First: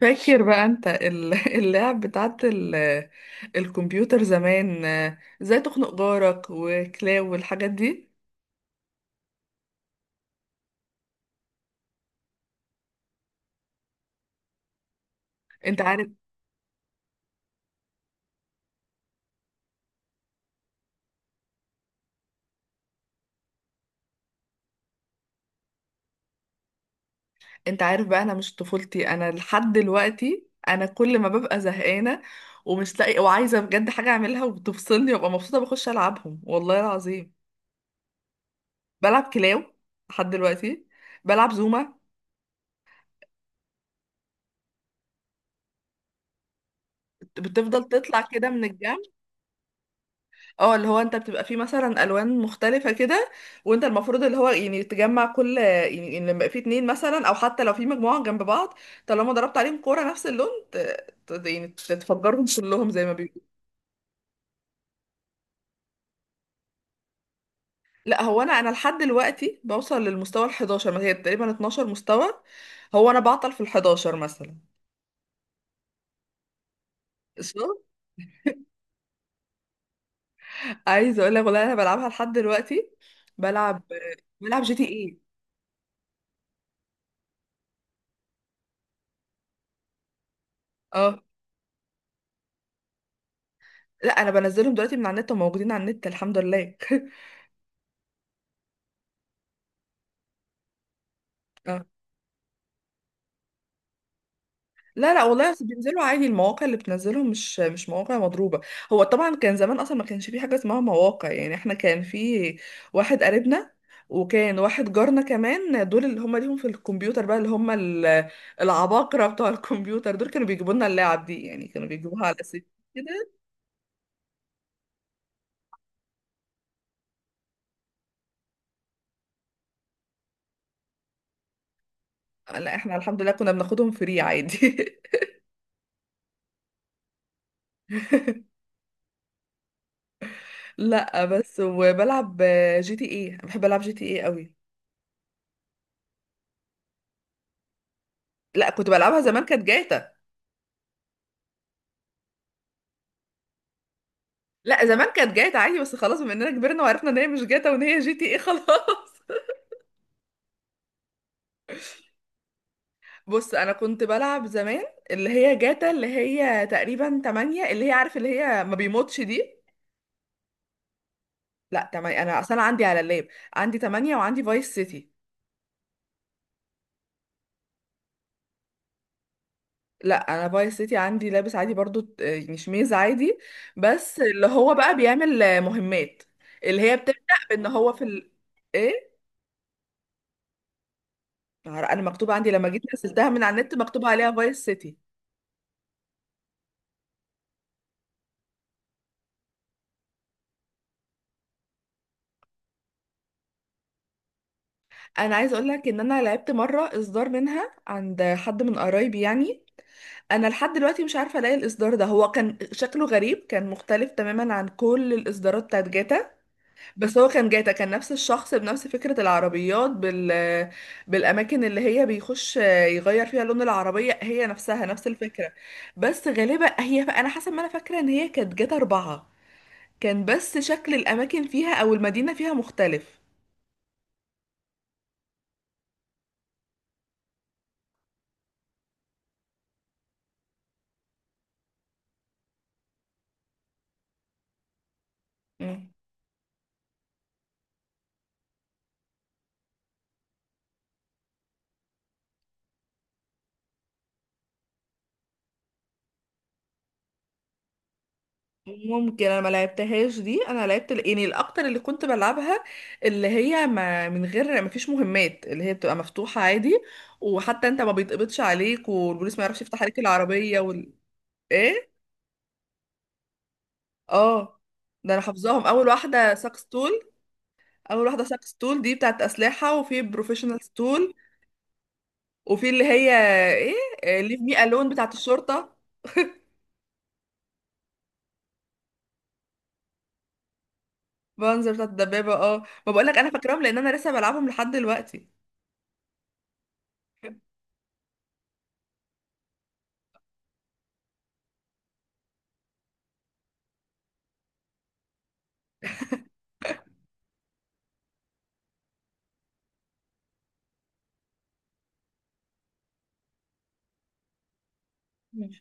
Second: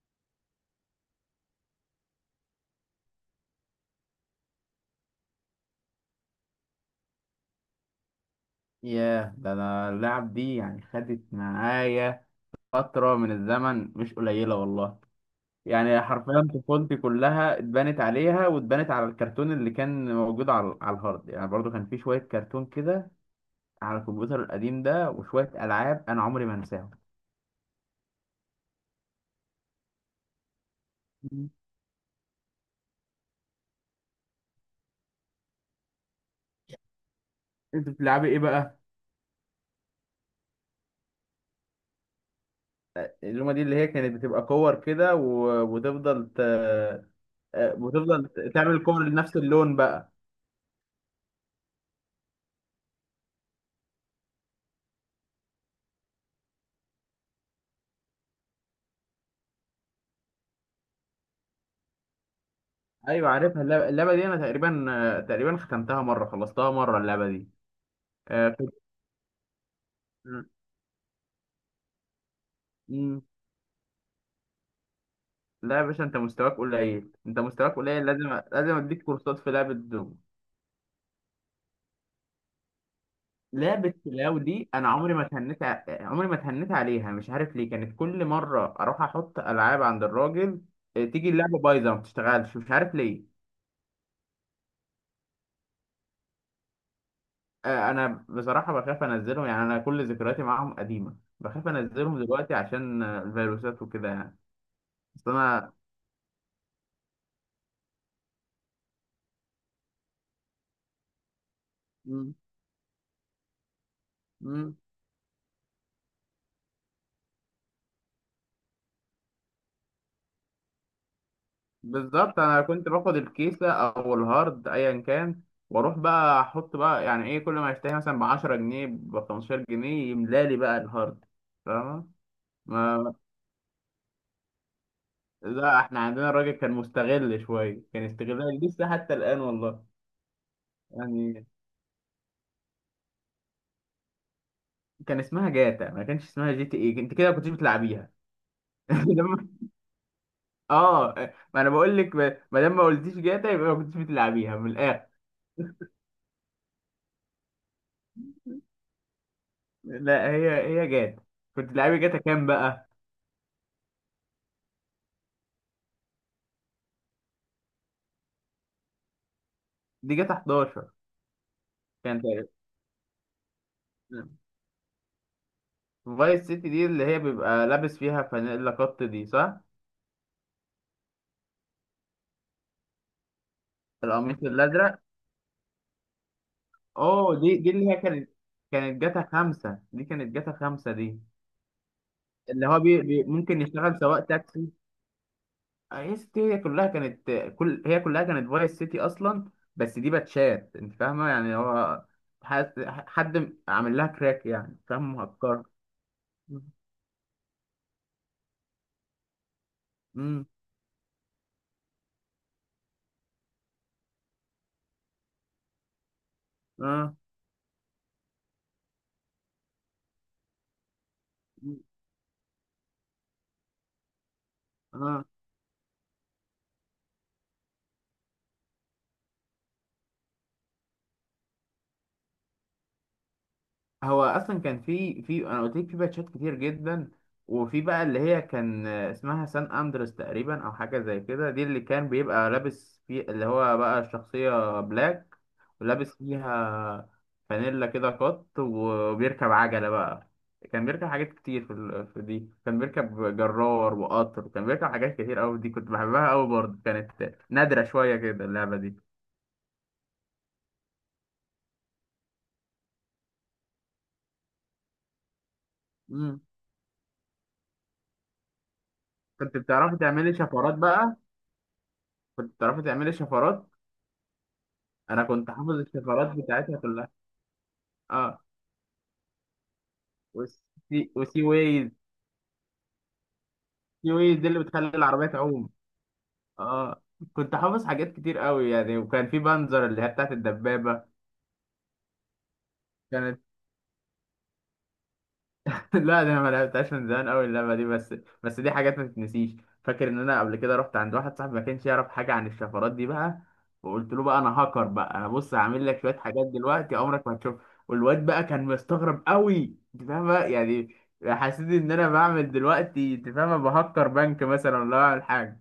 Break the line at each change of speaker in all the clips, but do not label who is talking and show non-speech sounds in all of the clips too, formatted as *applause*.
فاكر بقى انت *laughs* اللعب بتاعت الكمبيوتر زمان، ازاي تخنق جارك وكلاو والحاجات دي.
ياه، ده انا اللعب دي يعني خدت معايا فترة من الزمن مش قليلة والله.
انت
يعني
عارف
حرفيا طفولتي كلها اتبنت عليها، واتبنت على الكرتون اللي كان موجود على الهارد. يعني برضو كان في شوية كرتون كده على الكمبيوتر القديم ده، وشوية ألعاب أنا عمري ما أنساهم.
انت عارف بقى، انا مش طفولتي، انا لحد دلوقتي انا كل ما
مم.
ببقى زهقانه ومش لاقي وعايزه بجد حاجه اعملها وبتفصلني وابقى مبسوطه بخش العبهم والله العظيم.
أنت بتلعبي إيه بقى؟
بلعب كلاو لحد دلوقتي، بلعب زوما
اللومة دي اللي هي كانت بتبقى كور كده وتفضل ت... آه،
بتفضل تطلع
وتفضل
كده من
تعمل
الجنب.
كور لنفس اللون بقى.
اه، اللي هو انت بتبقى فيه مثلا الوان مختلفه كده، وانت المفروض اللي هو يعني تجمع كل يعني يعني لما يبقى فيه اتنين مثلا او حتى لو في مجموعه جنب بعض، طالما ضربت عليهم كوره نفس اللون يعني تفجرهم كلهم زي ما
ايوه،
بيقولوا.
عارفها اللعبة دي انا تقريبا ختمتها مره، خلصتها مره اللعبه دي.
لا هو
آه،
انا
كنت
لحد دلوقتي بوصل للمستوى ال 11، ما هي تقريبا 12 مستوى. هو انا
مم.
بعطل في ال 11 مثلا.
لا يا باشا، انت مستواك قليل، انت
قشطة؟
مستواك قليل، لازم لازم اديك كورسات في لعبه دوم.
عايزه اقول لك والله انا بلعبها لحد دلوقتي، بلعب
لعبه كلاو
بلعب
دي
جي تي
انا عمري
ايه.
ما اتهنيت عمري ما اتهنيت عليها، مش عارف ليه. كانت كل مره اروح احط العاب عند الراجل، آه،
اه.
تيجي اللعبه بايظه، ما بتشتغلش، مش عارف ليه.
لا انا بنزلهم دلوقتي من على النت وموجودين على النت الحمد لله.
آه، انا بصراحه بخاف انزلهم. يعني انا كل ذكرياتي معاهم قديمه، بخاف
*laughs*
انزلهم دلوقتي عشان الفيروسات وكده يعني.
لا لا،
بس
والله أصل
انا
بينزلوا عادي، المواقع اللي بتنزلهم مش مواقع مضروبة. هو طبعا كان زمان اصلا ما كانش في حاجة اسمها مواقع، يعني احنا كان
مم.
في واحد قريبنا، وكان
مم.
واحد جارنا كمان، دول اللي هم ليهم في الكمبيوتر بقى، اللي هم العباقرة بتوع الكمبيوتر دول، كانوا بيجيبوا لنا اللعب دي، يعني كانوا بيجيبوها على
بالظبط،
اساس
انا كنت باخد
كده.
الكيسه او الهارد ايا كان، واروح بقى احط بقى يعني ايه، كل ما اشتري مثلا ب 10 جنيه ب 15 جنيه يملالي بقى الهارد، فاهمه؟
لا احنا
ما
الحمد لله كنا بناخدهم فري عادي. *laughs*
لا، احنا عندنا الراجل كان مستغل شويه، كان استغلال لسه حتى الان والله
لا
يعني.
بس، وبلعب جي تي ايه، بحب العب جي تي ايه قوي.
كان اسمها جاتا، ما كانش اسمها جي تي ايه، انت كده ما كنتش بتلعبيها.
لا كنت
*laughs*
بلعبها زمان
لما-
كانت جاتا.
اه، ما انا بقول لك، ما دام ما قلتيش جاتا يبقى ما كنتش بتلعبيها من
لا
الاخر.
زمان كانت جاتا عادي، بس خلاص بما اننا كبرنا وعرفنا ان هي مش جاتا وان هي جي تي ايه، خلاص.
لا، هي هي جاتا. كنت بتلعبي جاتا كام بقى؟
*laughs* بص، انا كنت بلعب زمان اللي هي جاتا، اللي هي تقريبا 8، اللي هي عارف اللي هي ما بيموتش دي.
دي جاتا 11.
لا تمام، انا اصلا عندي على اللاب، عندي 8 وعندي فايس سيتي.
فايس سيتي دي اللي هي بيبقى لابس فيها فانيلا قط دي، صح؟
لا انا فايس سيتي عندي لابس عادي برضو، يعني شميز عادي، بس
القميص
اللي هو بقى
الأزرق.
بيعمل مهمات، اللي هي بتبدأ
اه، دي
بان
دي اللي
هو
هي
في
كانت كانت
ايه.
جاتا 5 دي، كانت جاتا 5 دي
انا مكتوب عندي
اللي
لما
هو
جيت
بي
نزلتها من على
ممكن
النت
يشتغل
مكتوب
سواق
عليها فايس
تاكسي.
سيتي.
هي سيتي هي كلها كانت، هي كلها كانت فايس سيتي أصلا، بس دي باتشات. أنت فاهمة يعني هو حد عامل لها كراك يعني، فاهم؟
انا عايزه
مهكرة.
اقول لك ان انا لعبت مره اصدار منها عند حد من قرايبي يعني،
مم.
انا لحد دلوقتي مش عارفه الاقي الاصدار ده. هو كان شكله غريب، كان مختلف تماما عن كل الاصدارات بتاعت جاتا،
اه،
بس هو كان جاتا، كان نفس الشخص بنفس فكره العربيات بال بالاماكن اللي هي بيخش يغير فيها لون العربيه، هي نفسها نفس
اه،
الفكره. بس غالبا هي، انا حسب ما انا فاكره ان هي كانت جاتا أربعة، كان بس شكل الاماكن فيها او المدينه فيها مختلف.
هو اصلا كان في انا قلت لك في باتشات كتير جدا. وفي بقى اللي هي كان اسمها سان اندرس تقريبا، او حاجه زي كده، دي اللي كان بيبقى لابس في اللي هو بقى الشخصيه بلاك، ولابس فيها فانيلا كده قط وبيركب عجله بقى. كان بيركب حاجات كتير في دي، كان بيركب جرار وقطر، كان بيركب حاجات كتير قوي. دي كنت بحبها قوي برضه، كانت نادره شويه كده اللعبه دي.
ممكن انا ما لعبتهاش دي، انا لعبت يعني الاكتر اللي كنت بلعبها اللي هي، ما من غير ما فيش مهمات، اللي هي بتبقى مفتوحة
مم.
عادي، وحتى انت ما بيتقبضش عليك، والبوليس ما
كنت
يعرفش يفتح
بتعرفي
عليك
تعملي
العربية
شفرات
وال.
بقى؟
ايه.
كنت بتعرفي تعملي شفرات.
اه، ده انا
انا كنت
حافظاهم.
حافظ
اول واحدة
الشفرات بتاعتها
ساكستول،
كلها.
اول واحدة
اه،
ساكستول دي بتاعت اسلحة، وفي بروفيشنال
والسي
ستول،
وسي ويز.
وفي اللي هي
سي
ايه،
ويز
ليف
دي اللي
مي الون
بتخلي
بتاعت
العربيه تعوم.
الشرطة.
اه، كنت حافظ حاجات كتير قوي يعني، وكان في بنزر اللي هي بتاعت الدبابه.
بانزر بتاعت الدبابة، اه. ما بقولك انا
كانت
فاكراهم لان انا لسه بلعبهم لحد دلوقتي.
*laughs* لا، ده انا ما لعبتهاش من زمان قوي اللعبه دي، بس بس دي حاجات ما تتنسيش. فاكر ان انا قبل كده رحت عند واحد صاحبي ما كانش يعرف حاجه عن الشفرات دي بقى، وقلت له بقى انا هاكر بقى. انا بص، هعمل لك شويه حاجات دلوقتي عمرك ما هتشوف. والواد بقى كان مستغرب قوي، انت فاهم بقى يعني؟ حسيت ان انا بعمل دلوقتي، انت فاهم، بهكر بنك مثلا ولا بعمل حاجه.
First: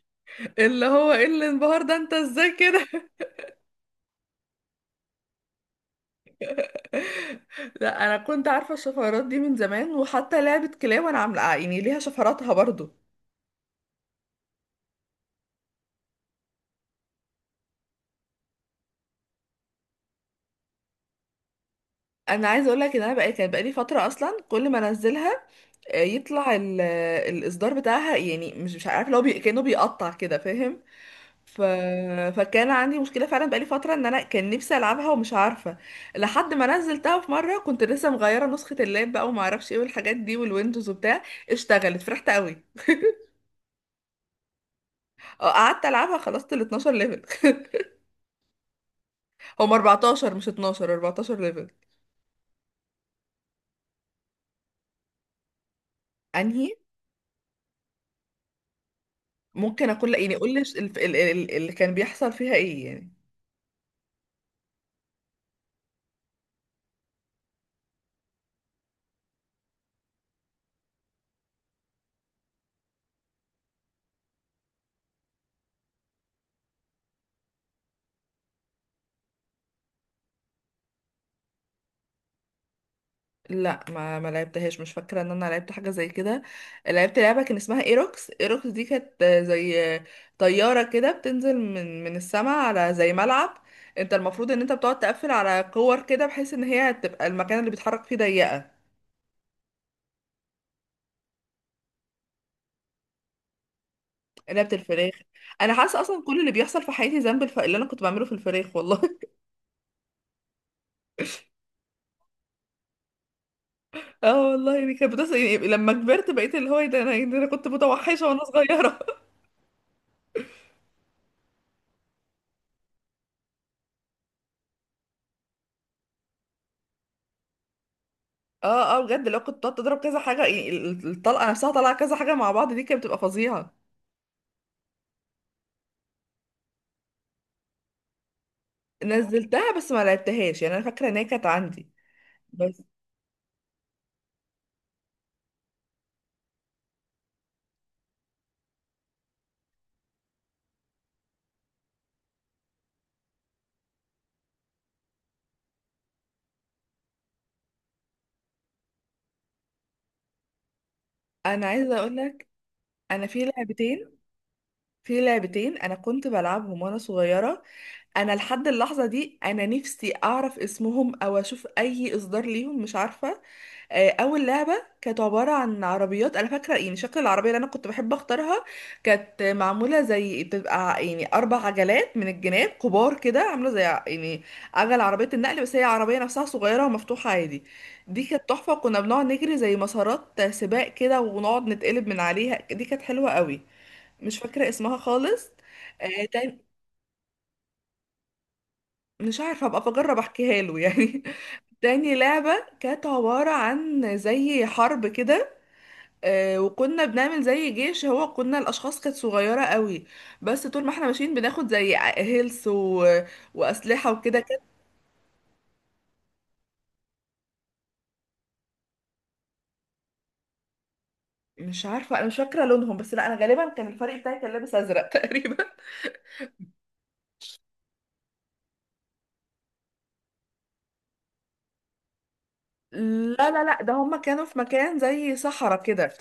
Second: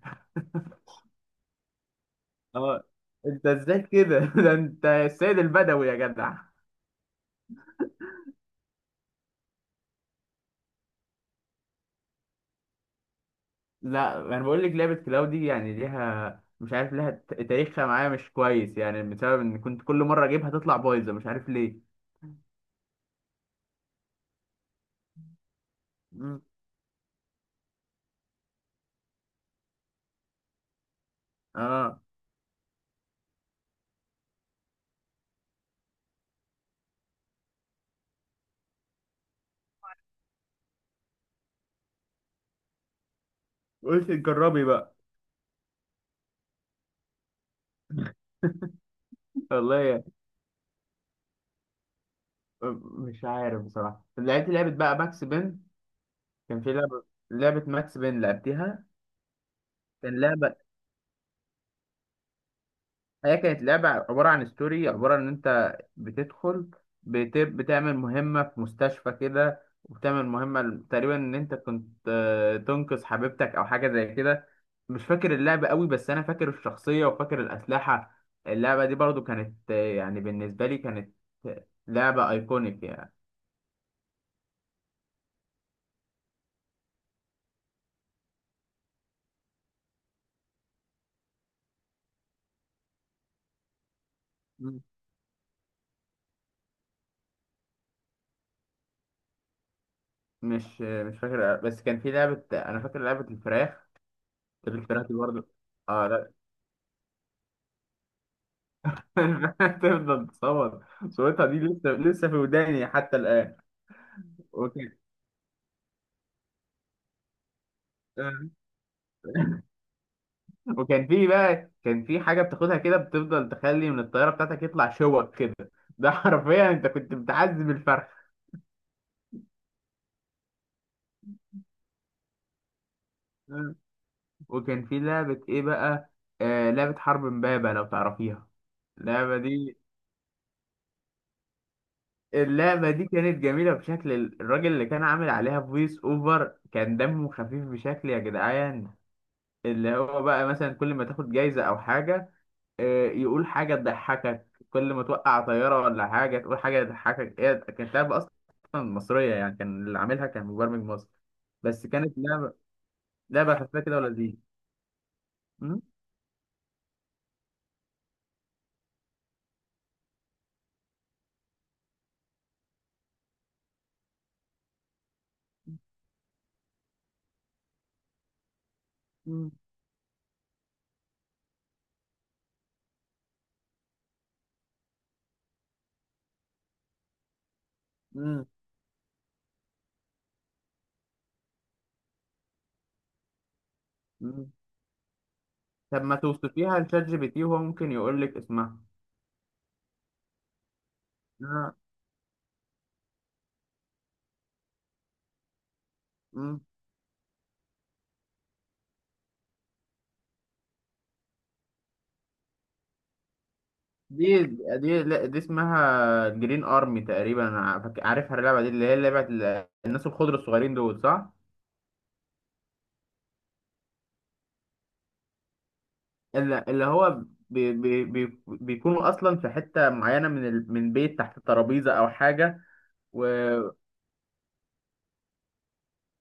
اللي هو ايه اللي انبهر، ده انت ازاي
اه،
كده.
*laughs* انت ازاي كده؟ *laughs* ده انت السيد البدوي يا جدع.
*laughs* لا انا كنت عارفه الشفرات دي من زمان، وحتى لعبه كلاب انا عامله، يعني ليها شفراتها برضو.
لا، انا بقول لك لعبه كلاو دي يعني ليها، مش عارف ليها تاريخها معايا مش كويس، يعني بسبب ان كنت كل مره اجيبها تطلع بايظه، مش عارف ليه.
انا عايزه اقول لك ان انا بقى كان بقالي فتره اصلا كل ما انزلها
مم.
يطلع ال... آه، الاصدار بتاعها، يعني مش عارفه اللي هو كانه بيقطع كده، فاهم؟ ف...
اه،
فكان عندي مشكله فعلا بقالي فتره ان انا كان نفسي العبها ومش عارفه، لحد ما نزلتها في مره، كنت لسه مغيره نسخه اللاب بقى وما اعرفش ايه والحاجات دي والويندوز وبتاع، اشتغلت فرحت قوي.
قلت جربي بقى.
اه قعدت العبها، خلصت ال 12 ليفل.
*laughs*
*laughs* هم
والله يعني
14 مش 12، 14 ليفل.
مش عارف بصراحه، لعبت لعبه بقى ماكس بين. كان
انهي؟
في لعبه ماكس بين لعبتها.
ممكن اكون، لا
كان
يعني قول
لعبه
لي اللي كان بيحصل فيها ايه يعني.
هي كانت لعبة عبارة عن ستوري، عبارة إن أنت بتدخل، بتعمل مهمة في مستشفى كده، وبتعمل مهمة تقريبا إن أنت كنت تنقذ حبيبتك أو حاجة زي كده. مش فاكر اللعبة قوي، بس أنا فاكر الشخصية وفاكر الأسلحة. اللعبة دي برضو كانت يعني بالنسبة لي كانت لعبة أيكونيك يعني.
لا ما لعبتهاش، مش فاكره ان انا لعبت حاجه زي كده. لعبت لعبه كان اسمها ايروكس، ايروكس دي كانت زي طياره كده بتنزل من السماء على زي ملعب، انت المفروض ان انت
مم.
بتقعد تقفل على كور كده بحيث ان هي تبقى المكان اللي بيتحرك فيه ضيقه.
مش فاكر، بس كان في لعبة أنا فاكر لعبة الفراخ.
لعبه
الفراخ
الفراخ،
دي برضو.
انا حاسه اصلا
آه،
كل اللي بيحصل في حياتي ذنب اللي انا كنت بعمله في الفراخ والله.
*laughs* تفضل تصور صورتها، دي لسه لسه في وداني حتى الآن.
اه والله
وكان
يعني كانت بتصل، يعني لما كبرت بقيت اللي هو ايه، ده انا يعني، ده انا كنت متوحشه
آه،
وانا صغيره.
وكان في بقى كان في حاجة بتاخدها كده، بتفضل تخلي من الطيارة بتاعتك يطلع شوك كده. *laughs* ده حرفيا انت كنت بتعذب الفرخ.
*laughs* اه اه، بجد لو كنت بتقعد تضرب كذا حاجه، يعني الطلقه نفسها طالعه كذا حاجه مع بعض، دي كانت بتبقى فظيعه.
وكان في لعبة ايه بقى؟ آه، لعبة حرب امبابة لو تعرفيها. اللعبة
نزلتها
دي
بس ما لعبتهاش، يعني انا فاكره ان هي كانت عندي بس.
اللعبة دي كانت جميلة بشكل. الراجل اللي كان عامل عليها فويس اوفر كان دمه خفيف بشكل يا جدعان. اللي هو بقى مثلا كل ما تاخد جايزة او حاجة يقول حاجة تضحكك، كل ما توقع طيارة ولا حاجة تقول حاجة تضحكك. هي كانت لعبة أصلا مصرية يعني، كان اللي عاملها كان مبرمج مصري.
انا
بس
عايزه
كانت
اقول لك،
لعبة
انا في
لعبة خفيفة كده
لعبتين،
ولذيذة.
في لعبتين
م?
انا كنت بلعبهم وانا صغيره، انا لحد اللحظه دي انا نفسي اعرف اسمهم او اشوف اي اصدار ليهم، مش عارفه. اول لعبه كانت عباره عن عربيات، انا فاكره يعني شكل العربيه اللي انا كنت بحب اختارها، كانت
م-
معموله زي بتبقى يعني اربع عجلات من الجناب كبار كده، عامله زي يعني عجل عربيه النقل، بس هي عربيه نفسها صغيره ومفتوحه عادي. دي
م-
كانت تحفه، كنا بنقعد نجري زي مسارات سباق كده ونقعد نتقلب من عليها، دي كانت حلوه قوي. مش
م.
فاكره اسمها خالص.
طب ما
تاني.
توصفيها لشات جي بي تي، وهو ممكن يقول لك اسمها.
مش عارفه ابقى بجرب احكيها له يعني.
آه،
*laughs* تاني لعبه كانت عباره عن زي حرب كده،
م.
وكنا بنعمل زي جيش، هو كنا الاشخاص كانت صغيره قوي، بس طول ما احنا ماشيين بناخد زي هيلث واسلحه وكده،
دي
كانت.
دي لا، دي اسمها جرين ارمي تقريبا، أنا عارفها اللعبه دي، اللي هي لعبه الناس الخضر الصغيرين دول، صح؟
مش عارفه، انا مش فاكره لونهم، بس لا انا غالبا كان الفريق بتاعي كان لابس ازرق *laughs* تقريبا.
اللي هو بي بي بي بيكونوا اصلا في حته معينه من من بيت تحت الترابيزه او حاجه. و
لا لا لا، ده هما كانوا في مكان زي صحراء كده،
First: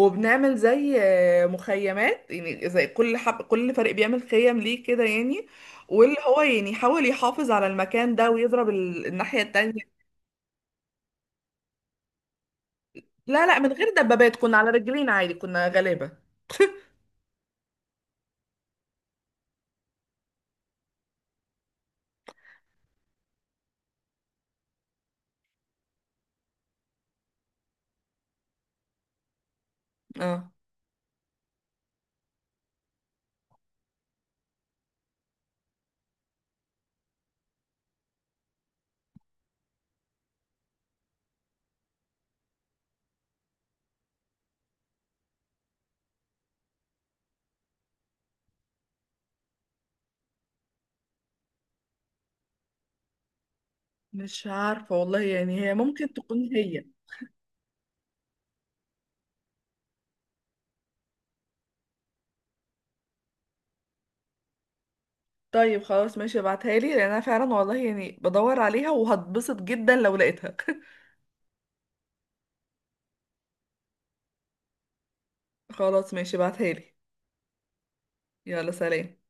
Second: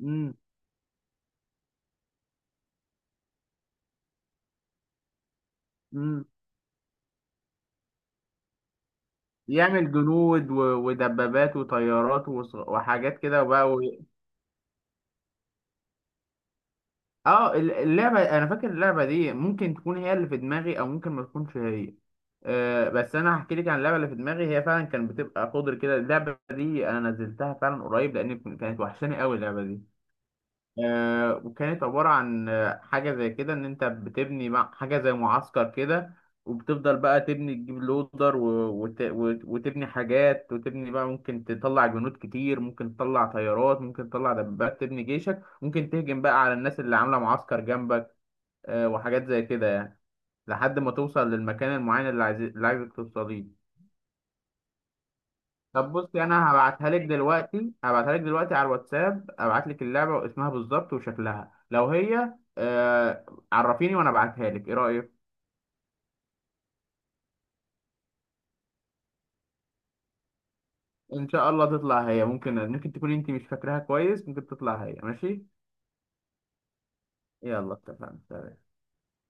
مم.
زي مخيمات، يعني زي كل حب كل فريق بيعمل خيم ليه كده يعني، واللي
مم.
هو يعني يحاول يحافظ على المكان ده ويضرب الناحيه
يعمل
التانيه.
جنود ودبابات وطيارات وحاجات كده
لا لا، من
وبقى.
غير دبابات، كنا على رجلين عادي، كنا غلابه.
اه، اللعبه انا فاكر اللعبه دي ممكن تكون هي اللي في دماغي، او ممكن ما تكونش هي. آه، بس انا هحكي لك عن اللعبه اللي في دماغي. هي فعلا كانت بتبقى قدر كده اللعبه دي، انا نزلتها فعلا قريب لان كانت وحشاني قوي اللعبه دي.
اه.
وكانت عبارة عن حاجة زي كده، إن أنت بتبني مع حاجة زي معسكر كده. وبتفضل بقى تبني، تجيب لودر وتبني حاجات، وتبني بقى، ممكن تطلع جنود كتير، ممكن تطلع طيارات، ممكن تطلع دبابات، تبني جيشك، ممكن تهجم بقى على الناس اللي عاملة معسكر جنبك. وحاجات زي كده يعني، لحد ما توصل للمكان المعين اللي اللي عايزك توصليه.
مش عارفة والله يعني، هي
طب
ممكن
بصي،
تكون
انا
هي.
هبعتها لك دلوقتي على الواتساب. ابعت لك اللعبه واسمها بالظبط وشكلها، لو هي عرفيني وانا ابعتها لك، ايه رايك؟
طيب خلاص ماشي ابعتها لي، لان انا فعلا والله يعني بدور عليها، وهتبسط جدا لو لقيتها.
ان شاء الله تطلع هي. ممكن تكون انت مش فاكراها كويس، ممكن تطلع هي. ماشي.
*laughs* خلاص ماشي ابعتها لي.
يلا، اتفقنا.
يلا سلام.